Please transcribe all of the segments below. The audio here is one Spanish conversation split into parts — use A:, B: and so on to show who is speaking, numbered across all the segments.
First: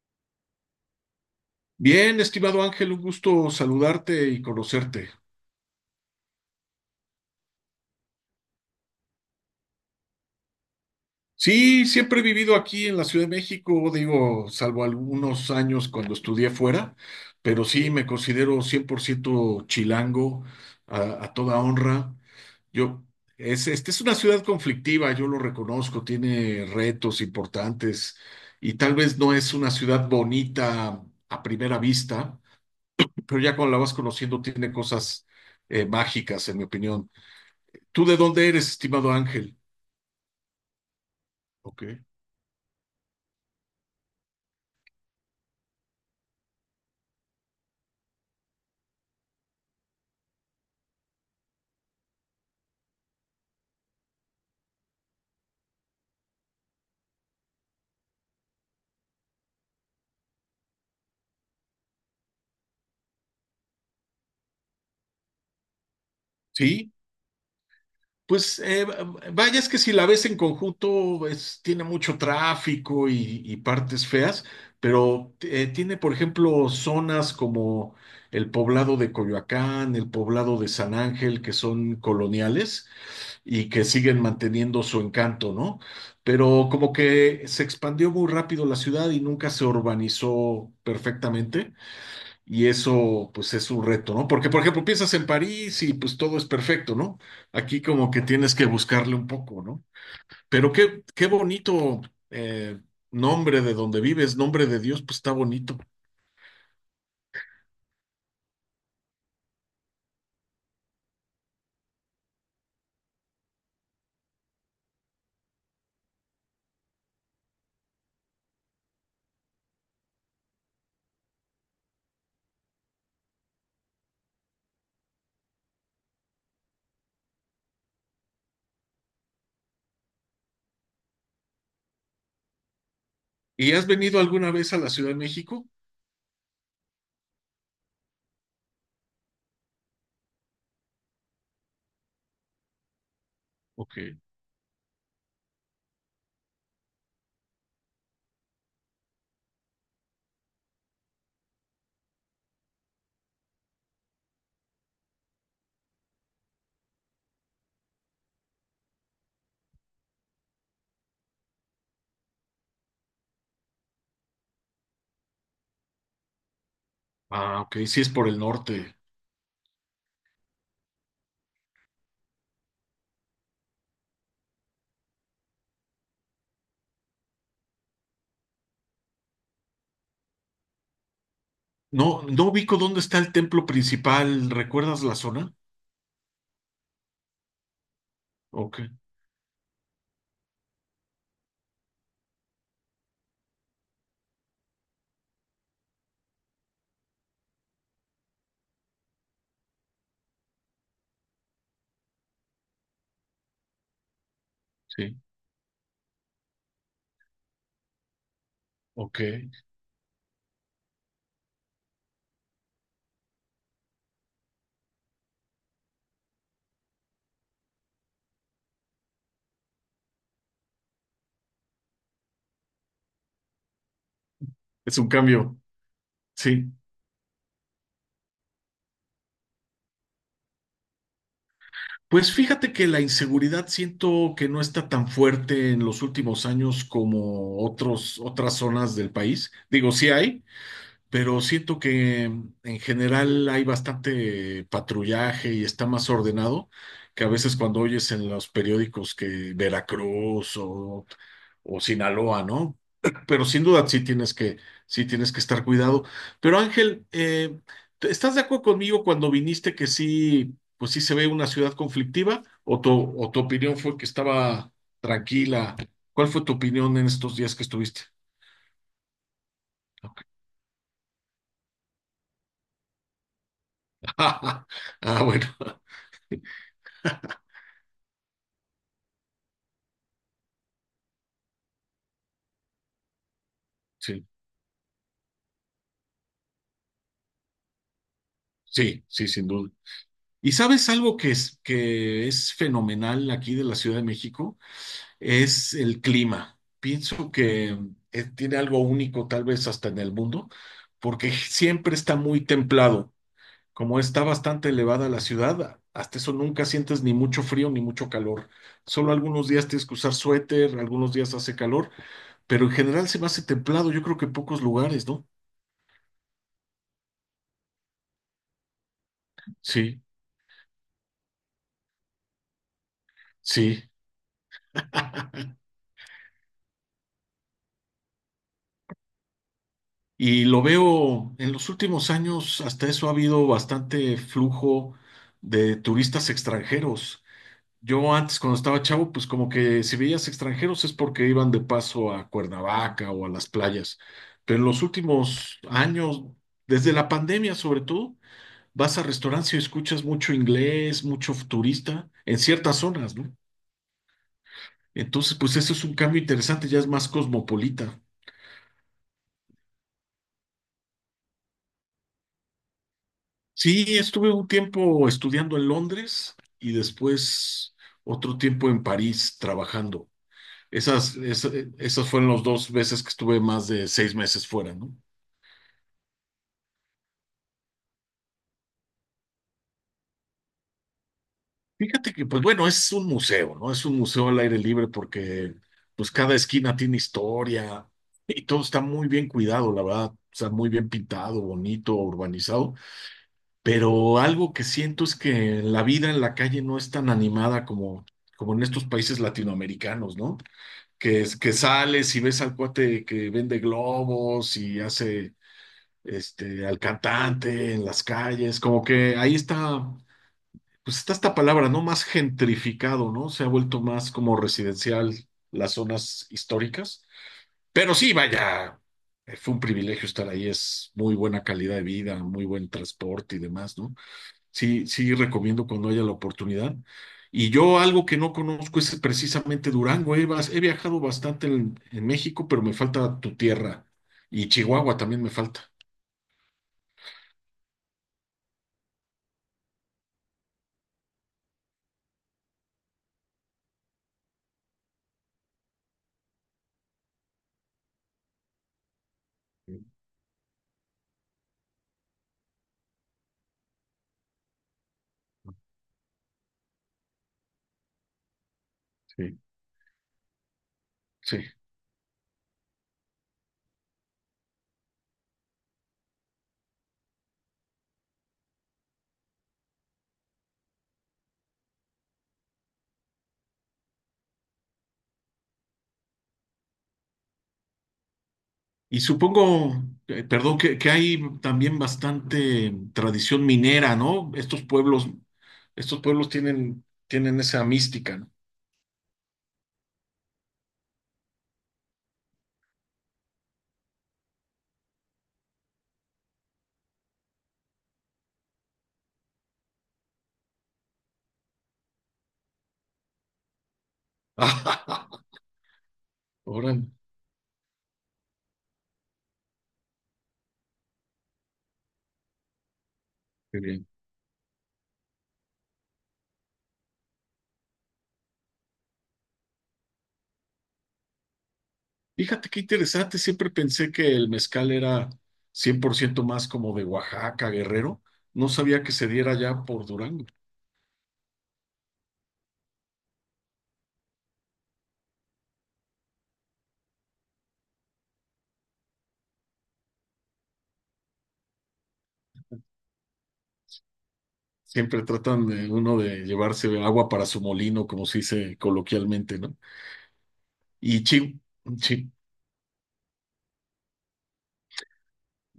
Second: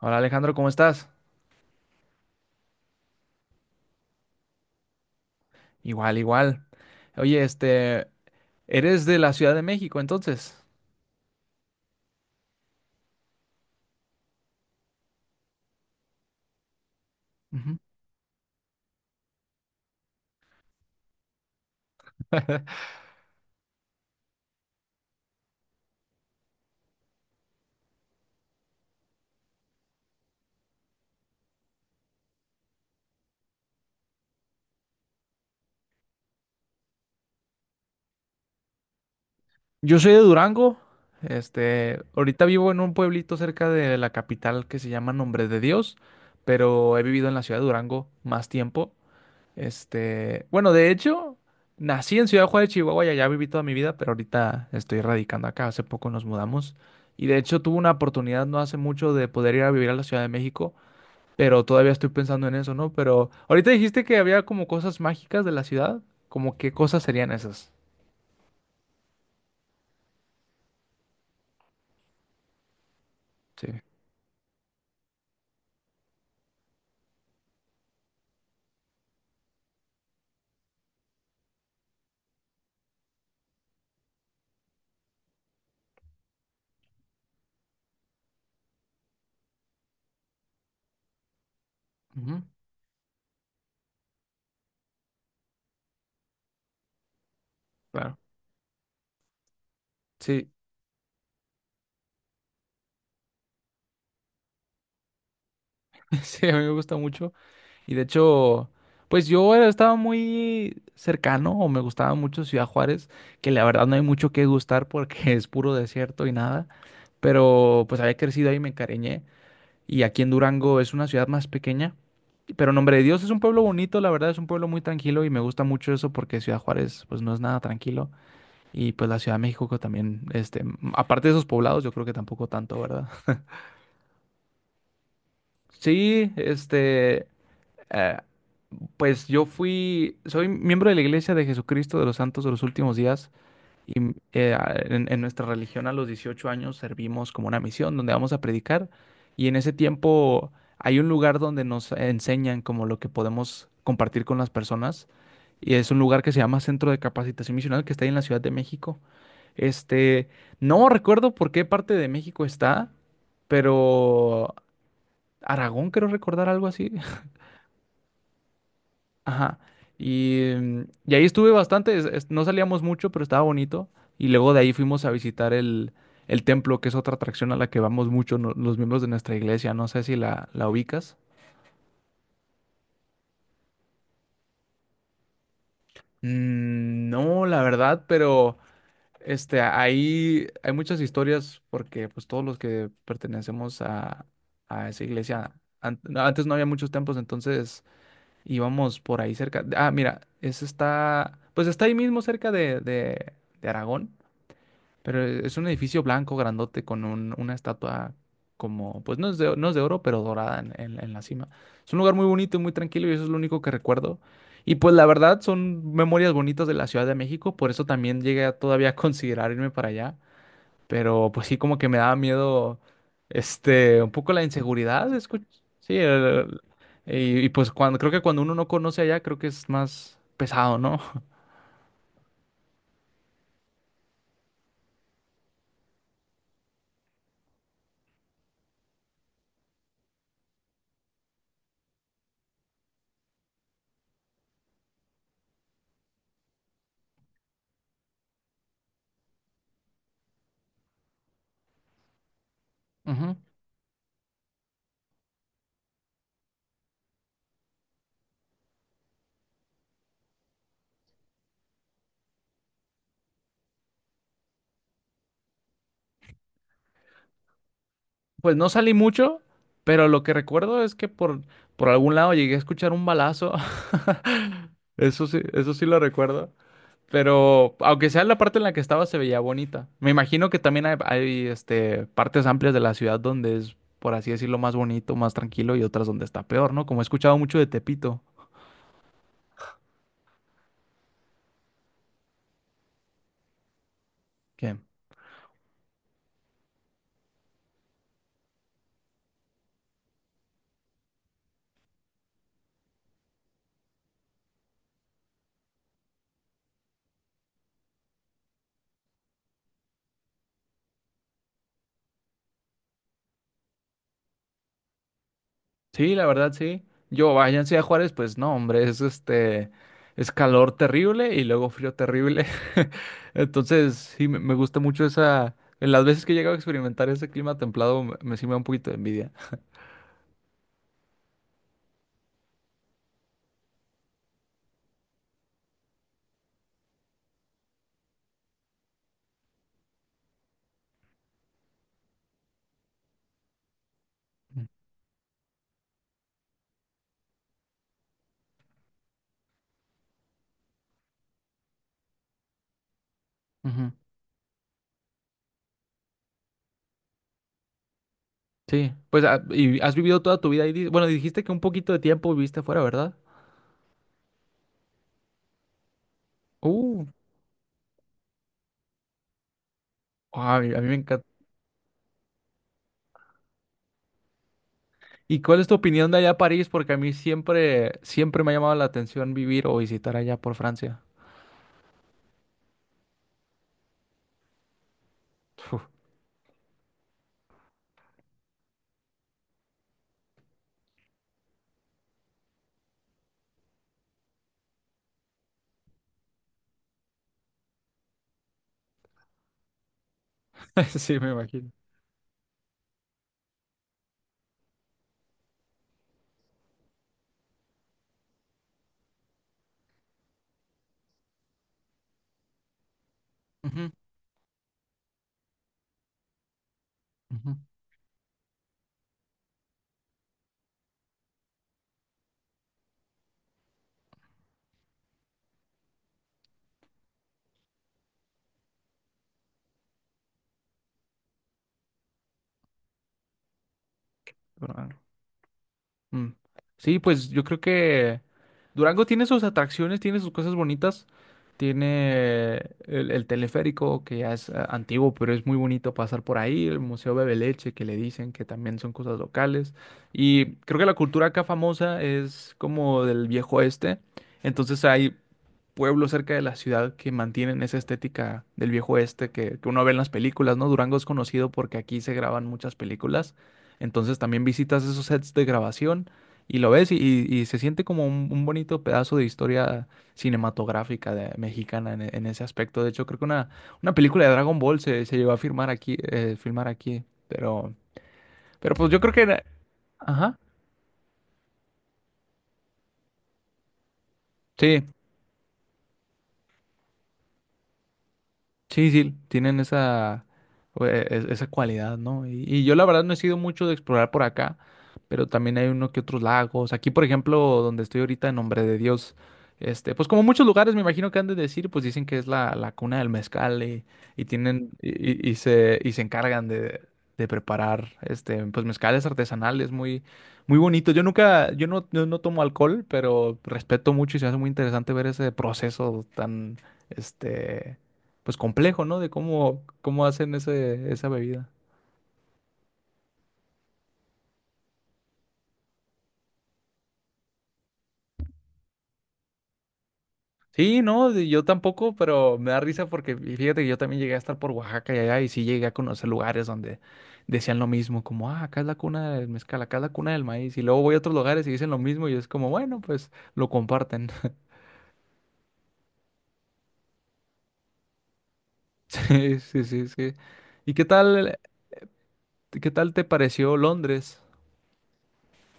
A: Hola Alejandro, ¿cómo estás?
B: Bien, estimado Ángel, un gusto saludarte y conocerte.
A: Igual, igual. Oye, eres de la Ciudad de México, entonces.
B: Sí, siempre he vivido aquí en la Ciudad de México, digo, salvo algunos años cuando estudié fuera, pero
A: Ujú.
B: sí me considero 100% chilango a toda honra. Yo, este es una ciudad conflictiva, yo lo reconozco, tiene retos importantes y tal vez no es una ciudad bonita a primera vista, pero ya cuando la vas conociendo tiene cosas mágicas, en mi opinión. ¿Tú de dónde eres, estimado Ángel?
A: Yo soy de Durango.
B: Ok.
A: Ahorita vivo en un pueblito cerca de la capital que se llama Nombre de Dios, pero he vivido en la ciudad de Durango más tiempo. Bueno, de hecho, nací en Ciudad Juárez, Chihuahua, y allá viví toda mi vida, pero ahorita estoy radicando acá. Hace poco nos mudamos. Y de hecho tuve una oportunidad no hace mucho de poder ir a vivir a la Ciudad de México. Pero todavía estoy pensando en eso, ¿no? Pero ahorita dijiste que había como cosas mágicas de la ciudad. Como qué
B: Sí,
A: cosas serían esas?
B: pues vaya, es que si la ves en conjunto, tiene mucho tráfico y
A: Sí.
B: partes feas, pero tiene, por ejemplo, zonas como el poblado de Coyoacán, el poblado de San Ángel, que son coloniales y que siguen manteniendo su encanto, ¿no? Pero como que se expandió muy rápido la ciudad y nunca se urbanizó perfectamente.
A: Ujú,
B: Y eso, pues, es un reto, ¿no? Porque, por ejemplo, piensas en París y pues todo es perfecto, ¿no? Aquí como
A: claro.
B: que tienes que buscarle un poco, ¿no?
A: Sí,
B: Pero qué bonito eh, nombre de donde vives, Nombre de Dios, pues está bonito.
A: sí, a mí me gusta mucho. Y de hecho, pues yo estaba muy cercano o me gustaba mucho Ciudad Juárez, que la verdad no hay mucho que gustar porque es puro desierto y nada. Pero pues había crecido ahí y me encariñé. Y aquí en Durango es una ciudad más pequeña. Pero Nombre de Dios es un pueblo bonito, la verdad es un pueblo muy tranquilo y me gusta mucho eso porque Ciudad Juárez pues no es nada tranquilo y pues la Ciudad de México que también, aparte de esos poblados yo creo que tampoco tanto, ¿verdad?
B: ¿Y has venido alguna vez a la Ciudad de México?
A: Sí, eh, pues yo fui, soy miembro de la Iglesia de Jesucristo de los Santos de los Últimos Días.
B: Ok.
A: Y en nuestra religión a los 18 años servimos como una misión donde vamos a predicar y en ese tiempo hay un lugar donde nos enseñan como lo que podemos compartir con las personas y es un lugar que se llama Centro de Capacitación Misional que está ahí en la Ciudad de México. Este, no recuerdo por qué parte de México está, pero Aragón creo recordar algo así.
B: Ah, ok, sí es por el norte.
A: Ajá. Y ahí estuve bastante, no salíamos mucho, pero estaba bonito. Y luego de ahí fuimos a visitar el, templo, que es otra atracción a la que vamos mucho los miembros de nuestra iglesia. No sé si la ubicas.
B: No, no ubico dónde está el templo principal. ¿Recuerdas la zona?
A: Mm, no, la verdad, pero
B: Ok,
A: ahí hay muchas historias porque pues todos los que pertenecemos a, esa iglesia, antes no había muchos templos, entonces íbamos por ahí cerca. Ah, mira, ese está, pues está ahí mismo cerca de Aragón.
B: sí,
A: Pero es un edificio blanco, grandote, con una estatua como, pues
B: ok.
A: no es de oro, pero dorada en la cima. Es un lugar muy bonito y muy tranquilo y eso es lo único que recuerdo. Y pues la verdad son memorias bonitas de la Ciudad de México, por eso también llegué a todavía a considerar irme para allá. Pero pues sí, como que me daba miedo, un poco la
B: Es un
A: inseguridad.
B: cambio,
A: Sí,
B: sí.
A: y pues cuando, creo que cuando uno no conoce allá, creo que es más pesado, ¿no?
B: Pues fíjate que la inseguridad siento que no está tan fuerte en los últimos años como otras zonas del país. Digo, sí hay, pero siento que en general hay bastante patrullaje y está más ordenado que a veces cuando oyes en los periódicos que Veracruz o Sinaloa, ¿no?
A: Ujú.
B: Pero sin duda sí tienes que estar cuidado. Pero Ángel, ¿estás de acuerdo conmigo cuando viniste que sí, pues sí se ve una ciudad conflictiva? ¿O tu opinión fue que estaba tranquila? ¿Cuál fue tu opinión en estos días que estuviste?
A: Pues no salí mucho, pero
B: Ok.
A: lo que recuerdo es que por algún lado llegué a escuchar un balazo.
B: Ah, bueno,
A: Eso sí lo recuerdo. Pero aunque sea la parte en la que estaba, se veía bonita. Me imagino que también hay, partes amplias de la ciudad donde es, por
B: sí,
A: así decirlo, más bonito, más tranquilo y otras donde está peor, ¿no? Como he escuchado mucho de Tepito.
B: sí, sí, sin duda. ¿Y sabes algo que es fenomenal aquí de la Ciudad de México?
A: ¿Qué?
B: Es el clima. Pienso que tiene algo único, tal vez hasta en el mundo, porque siempre está muy templado. Como está bastante elevada la ciudad, hasta eso nunca sientes ni mucho frío ni mucho calor. Solo algunos días tienes que usar suéter, algunos días hace calor, pero en general se me hace templado. Yo creo que en pocos lugares, ¿no?
A: Sí, la verdad, sí. Yo, váyanse a Juárez, pues no, hombre,
B: Sí,
A: es calor terrible y luego frío terrible.
B: sí.
A: Entonces, sí, me gusta mucho en las veces que he llegado a experimentar ese clima templado, me sí me da un poquito de envidia.
B: Y lo veo en los últimos años, hasta eso ha habido bastante flujo de turistas extranjeros. Yo antes, cuando estaba chavo, pues como que si veías extranjeros es porque iban de paso a Cuernavaca o a las playas. Pero en
A: Mm.
B: los últimos años, desde la pandemia sobre todo, vas a restaurantes y escuchas mucho inglés, mucho turista en ciertas zonas, ¿no?
A: Ujú.
B: Entonces, pues eso es un cambio interesante, ya es más cosmopolita.
A: Sí, pues, ¿y has vivido toda tu vida ahí? Bueno, dijiste que un poquito de tiempo viviste afuera, ¿verdad?
B: Sí, estuve un tiempo estudiando en Londres y
A: Uh,
B: después otro tiempo en París trabajando.
A: ay, a mí me
B: Esas,
A: encanta.
B: es- esas fueron las dos veces que estuve más de 6 meses fuera, ¿no?
A: ¿Y cuál es tu opinión de allá a París? Porque a mí siempre, siempre me ha llamado la atención vivir o visitar allá por Francia.
B: Fíjate que, pues bueno, es un museo, ¿no? Es un museo al aire libre porque,
A: Uf,
B: pues cada esquina tiene historia y todo está muy bien cuidado, la verdad. Está muy bien pintado, bonito, urbanizado. Pero algo que siento es que la vida en la calle no es tan animada como en estos países latinoamericanos, ¿no?
A: sí,
B: Que,
A: me
B: es, que
A: imagino.
B: sales y ves al cuate que vende globos y hace al cantante, en las calles, como que ahí está, pues está esta palabra, ¿no? Más gentrificado, ¿no? Se ha vuelto más como residencial las zonas históricas.
A: Ujú,
B: Pero sí, vaya, fue un privilegio estar ahí, es muy buena calidad de vida, muy buen transporte y demás, ¿no? Sí, sí recomiendo cuando haya la oportunidad. Y yo algo que no conozco es precisamente Durango. He viajado bastante en México, pero me falta tu tierra. Y Chihuahua
A: Durango.
B: también me falta.
A: Mm. Sí, pues yo creo que Durango tiene sus atracciones, tiene sus cosas bonitas. Tiene el teleférico, que ya es antiguo, pero es muy bonito pasar por ahí. El Museo Bebeleche, que le dicen que también son cosas locales. Y creo que la cultura acá famosa es como del viejo oeste. Entonces hay pueblo cerca de la ciudad que mantienen esa estética del viejo oeste
B: Sí,
A: que uno ve en las películas, ¿no? Durango es
B: sí.
A: conocido porque aquí se graban muchas películas, entonces también visitas esos sets de grabación y lo ves y se siente como un bonito pedazo de historia cinematográfica mexicana en ese aspecto. De hecho, creo que una película de Dragon Ball se llevó a filmar aquí, pero pues
B: Y
A: yo creo que
B: supongo,
A: Ajá.
B: perdón, que hay también bastante tradición minera, ¿no? Estos
A: Sí.
B: pueblos, estos pueblos tienen esa mística, ¿no?
A: Sí, sí, tienen esa cualidad, ¿no? Y yo la verdad no he sido mucho de explorar por acá, pero también hay uno que otros lagos. Aquí, por ejemplo, donde estoy ahorita, en Nombre de Dios, pues como muchos lugares me imagino que han de decir, pues dicen que es la cuna del mezcal y tienen, y, y y se, y se encargan de,
B: Órale,
A: de preparar, pues mezcales artesanales muy, muy bonitos. Yo no tomo alcohol, pero
B: qué bien.
A: respeto mucho y se hace muy interesante ver ese proceso tan, este pues complejo, ¿no? De cómo hacen ese, esa bebida.
B: Fíjate qué interesante, siempre pensé que el mezcal era 100% más como de Oaxaca, Guerrero. No sabía que se diera ya por Durango.
A: Sí, no, yo tampoco, pero me da risa porque y fíjate que yo también llegué a estar por Oaxaca y allá y sí llegué a conocer lugares donde decían lo mismo, como, ah, acá es la cuna del mezcal, acá es la cuna del maíz. Y luego voy a otros lugares y dicen lo mismo y es como, bueno, pues lo comparten.
B: Siempre tratan de uno de llevarse agua para su molino, como se dice coloquialmente,
A: Sí,
B: ¿no?
A: sí, sí, sí. ¿Y
B: Y chi,
A: qué tal te pareció Londres?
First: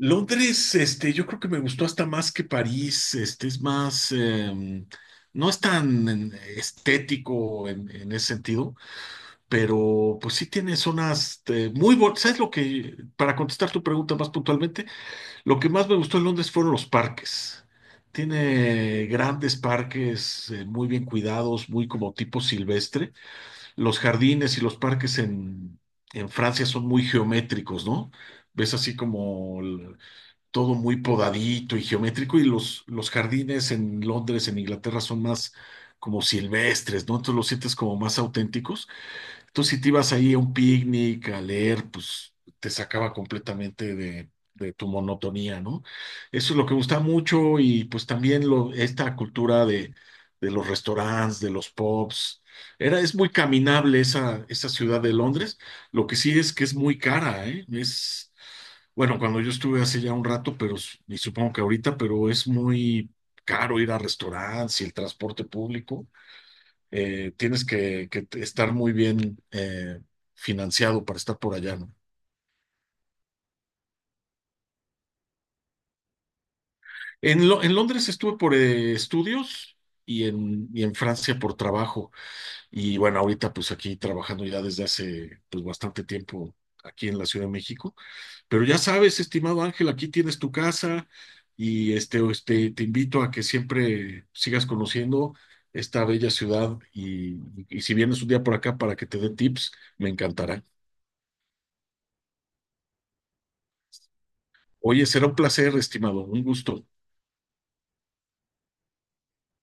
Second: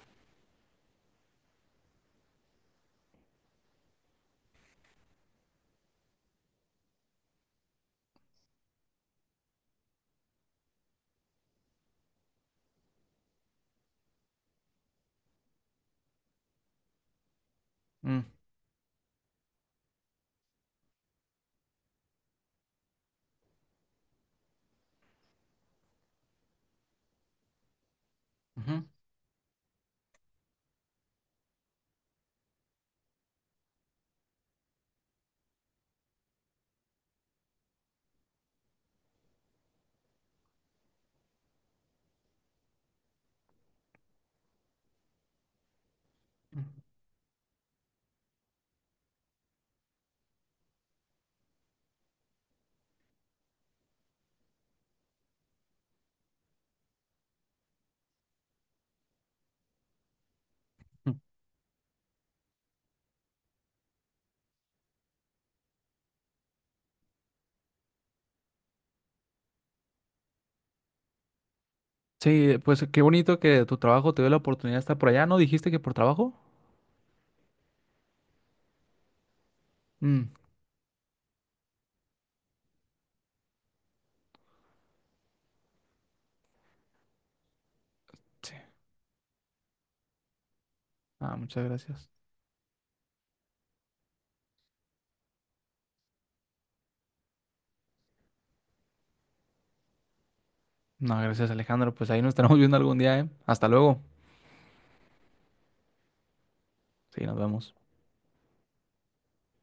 B: Londres, yo creo que me gustó hasta más que París, es más, no es tan estético en ese sentido, pero pues sí tiene zonas muy, ¿sabes lo que, para contestar tu pregunta más puntualmente, lo que más me gustó en Londres fueron los parques.
A: Mm,
B: Tiene grandes parques muy bien cuidados, muy como tipo silvestre. Los jardines y los parques en Francia son muy geométricos, ¿no? Ves
A: ujú,
B: así como todo muy podadito y geométrico, y los jardines en Londres, en Inglaterra, son más como silvestres, ¿no? Entonces los sientes como más auténticos. Tú si te ibas ahí a un picnic, a leer, pues te sacaba completamente de tu monotonía, ¿no? Eso es lo que gusta mucho y pues también lo, esta cultura de los restaurantes, de los pubs. Era, es muy caminable esa ciudad de Londres. Lo que sí es que es muy cara, ¿eh? Es, bueno, cuando yo estuve hace ya un rato, pero y
A: ujú.
B: supongo que ahorita, pero es muy caro ir a restaurantes y el transporte público tienes que estar muy bien financiado para estar por allá, ¿no?
A: Sí, pues qué bonito que tu trabajo te dio la oportunidad de estar por allá, ¿no? ¿Dijiste que por trabajo?
B: En Londres estuve por estudios y
A: Mm,
B: en, y en Francia por trabajo. Y bueno, ahorita pues aquí trabajando ya desde hace pues bastante tiempo aquí en la Ciudad de México. Pero ya sabes, estimado Ángel, aquí tienes tu casa
A: ah, muchas
B: y
A: gracias.
B: te invito a que siempre sigas conociendo esta bella ciudad y si vienes un día por acá para que te dé tips, me encantará.
A: No, gracias Alejandro. Pues ahí nos estaremos viendo algún día, ¿eh? Hasta luego.
B: Oye, será un placer, estimado, un gusto.
A: Sí, nos vemos.